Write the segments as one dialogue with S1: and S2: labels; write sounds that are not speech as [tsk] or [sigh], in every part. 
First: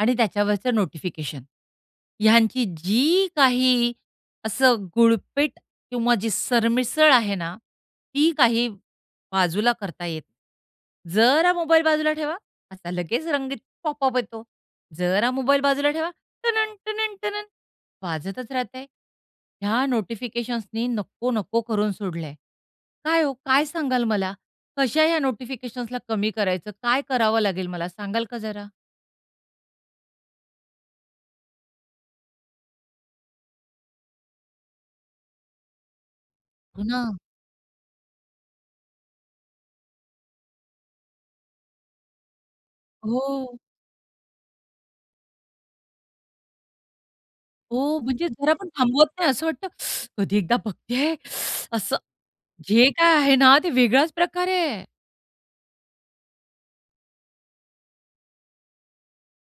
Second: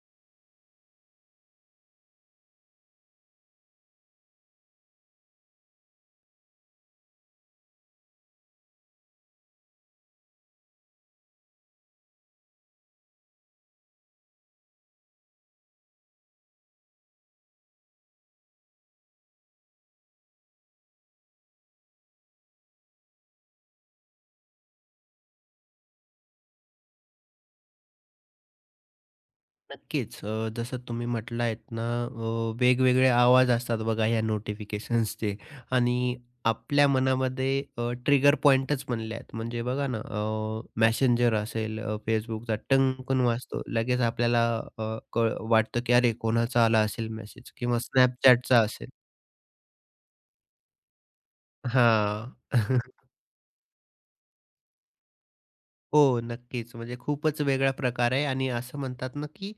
S1: आणि त्याच्यावरच नोटिफिकेशन. ह्यांची जी काही असं, गुळपेट किंवा जी सरमिसळ आहे ना, ती काही बाजूला करता येत जरा मोबाईल बाजूला ठेवा, असा लगेच रंगीत पॉप अप येतो. जरा मोबाईल बाजूला ठेवा, टनन-टनन-टनन वाजतच राहतंय. ह्या नोटिफिकेशन्स नी नको-नको करून सोडलंय. काय हो? काय सांगाल मला? कशा ह्या नोटिफिकेशन्सला कमी करायचं? काय करावं लागेल मला सांगाल का जरा?
S2: नक्कीच. अ, जसं तुम्ही म्हटलं आहेत ना, अ, वेगवेगळे आवाज असतात बघा ह्या नोटिफिकेशन्सचे आणि
S1: हो,
S2: आपल्या
S1: ना.
S2: मनामध्ये अ, ट्रिगर पॉईंटच बनले आहेत. म्हणजे बघा ना, अ, Messenger असेल, अ, Facebookचा टंगकन
S1: हो.
S2: वाजतो, लगेच आपल्याला अ, कळ वाटतं की अरे कोणाचा आला असेल मेसेज? किंवा
S1: हो, म्हणजे जरा
S2: Snapchatचा
S1: पण
S2: असेल.
S1: थांबवत नाही, असं वाटतं, [sucks teeth] कधी एकदा बघतेय, [sucks teeth] असं.
S2: हां.
S1: जे
S2: [chuckles]
S1: काय आहे ना, ते वेगळाच प्रकार आहे.
S2: हो, नक्कीच. म्हणजे खूपच वेगळा प्रकार आहे आणि असं म्हणतात ना, की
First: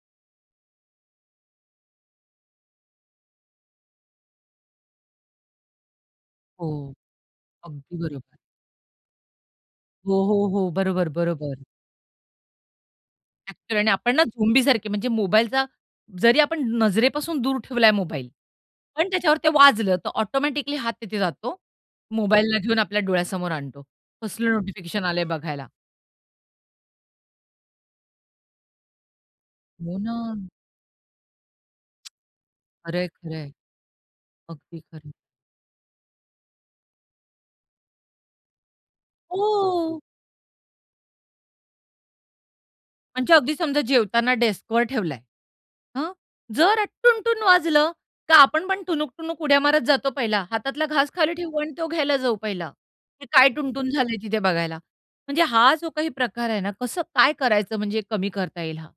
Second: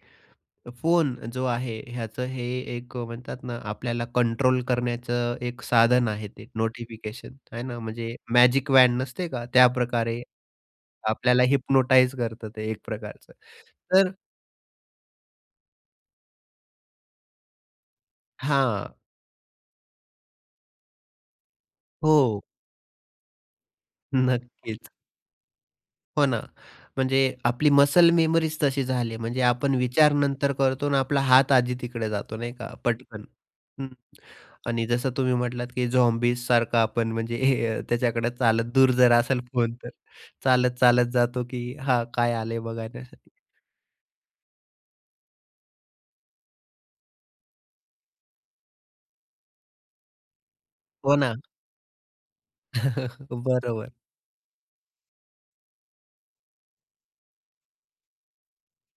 S2: फोन जो आहे ह्याचं हे एक म्हणतात ना, आपल्याला कंट्रोल करण्याचं एक साधन आहे ते,
S1: हो,
S2: नोटिफिकेशन. आहे ना.
S1: अगदी
S2: म्हणजे
S1: बरोबर.
S2: मॅजिक वॅन नसते का,
S1: हो,
S2: त्याप्रकारे
S1: हो, हो. बरोबर,
S2: आपल्याला
S1: बरोबर.
S2: हिप्नोटाइज करतं ते एक प्रकारचं
S1: एक्चुअली आणि
S2: तर
S1: आपण ना झोंबीसारखे, म्हणजे मोबाईलचा जरी आपण नजरेपासून दूर ठेवलाय मोबाईल,
S2: हां.
S1: पण त्याच्यावर ते वाजलं, तर ऑटोमॅटिकली हात तिथे जातो.
S2: हो.
S1: मोबाईलला घेऊन आपल्या डोळ्यासमोर आणतो, कसलं
S2: नक्कीच.
S1: नोटिफिकेशन आलंय बघायला.
S2: हो, ना. म्हणजे आपली मसल मेमरीच तशी झाली. म्हणजे आपण
S1: हो,
S2: विचार
S1: ना.
S2: नंतर करतो आणि आपला हात आधी तिकडे
S1: [tsk]
S2: जातो, नाही का?
S1: खरंय,
S2: पटकन.
S1: खरंय.
S2: हं,
S1: अगदी
S2: आणि जसं
S1: खरं.
S2: तुम्ही म्हटलात, की झॉम्बीज सारखं आपण म्हणजे हे त्याच्याकडे चालत दूर जरा असेल फोन तर
S1: हो.
S2: चालत-चालत जातो की हा काय आलंय? बघायला साठी.
S1: म्हणजे, अगदी समजा जेवताना डेस्क वर ठेवलाय. हं, जरा टुन-टुन वाजलं, तर आपण पण टुणूक-टुणूक उड्या मारत जातो पहिला. हातातला घास
S2: हो
S1: खाली
S2: ना.
S1: ठेवू आणि तो घ्यायला जाऊ पहिला, की काय टुन-टुन
S2: बरोबर.
S1: झालंय तिथे बघायला म्हणजे हा जो काही प्रकार आहे ना, कसं, काय करायचं, म्हणजे कमी करता येईल हा?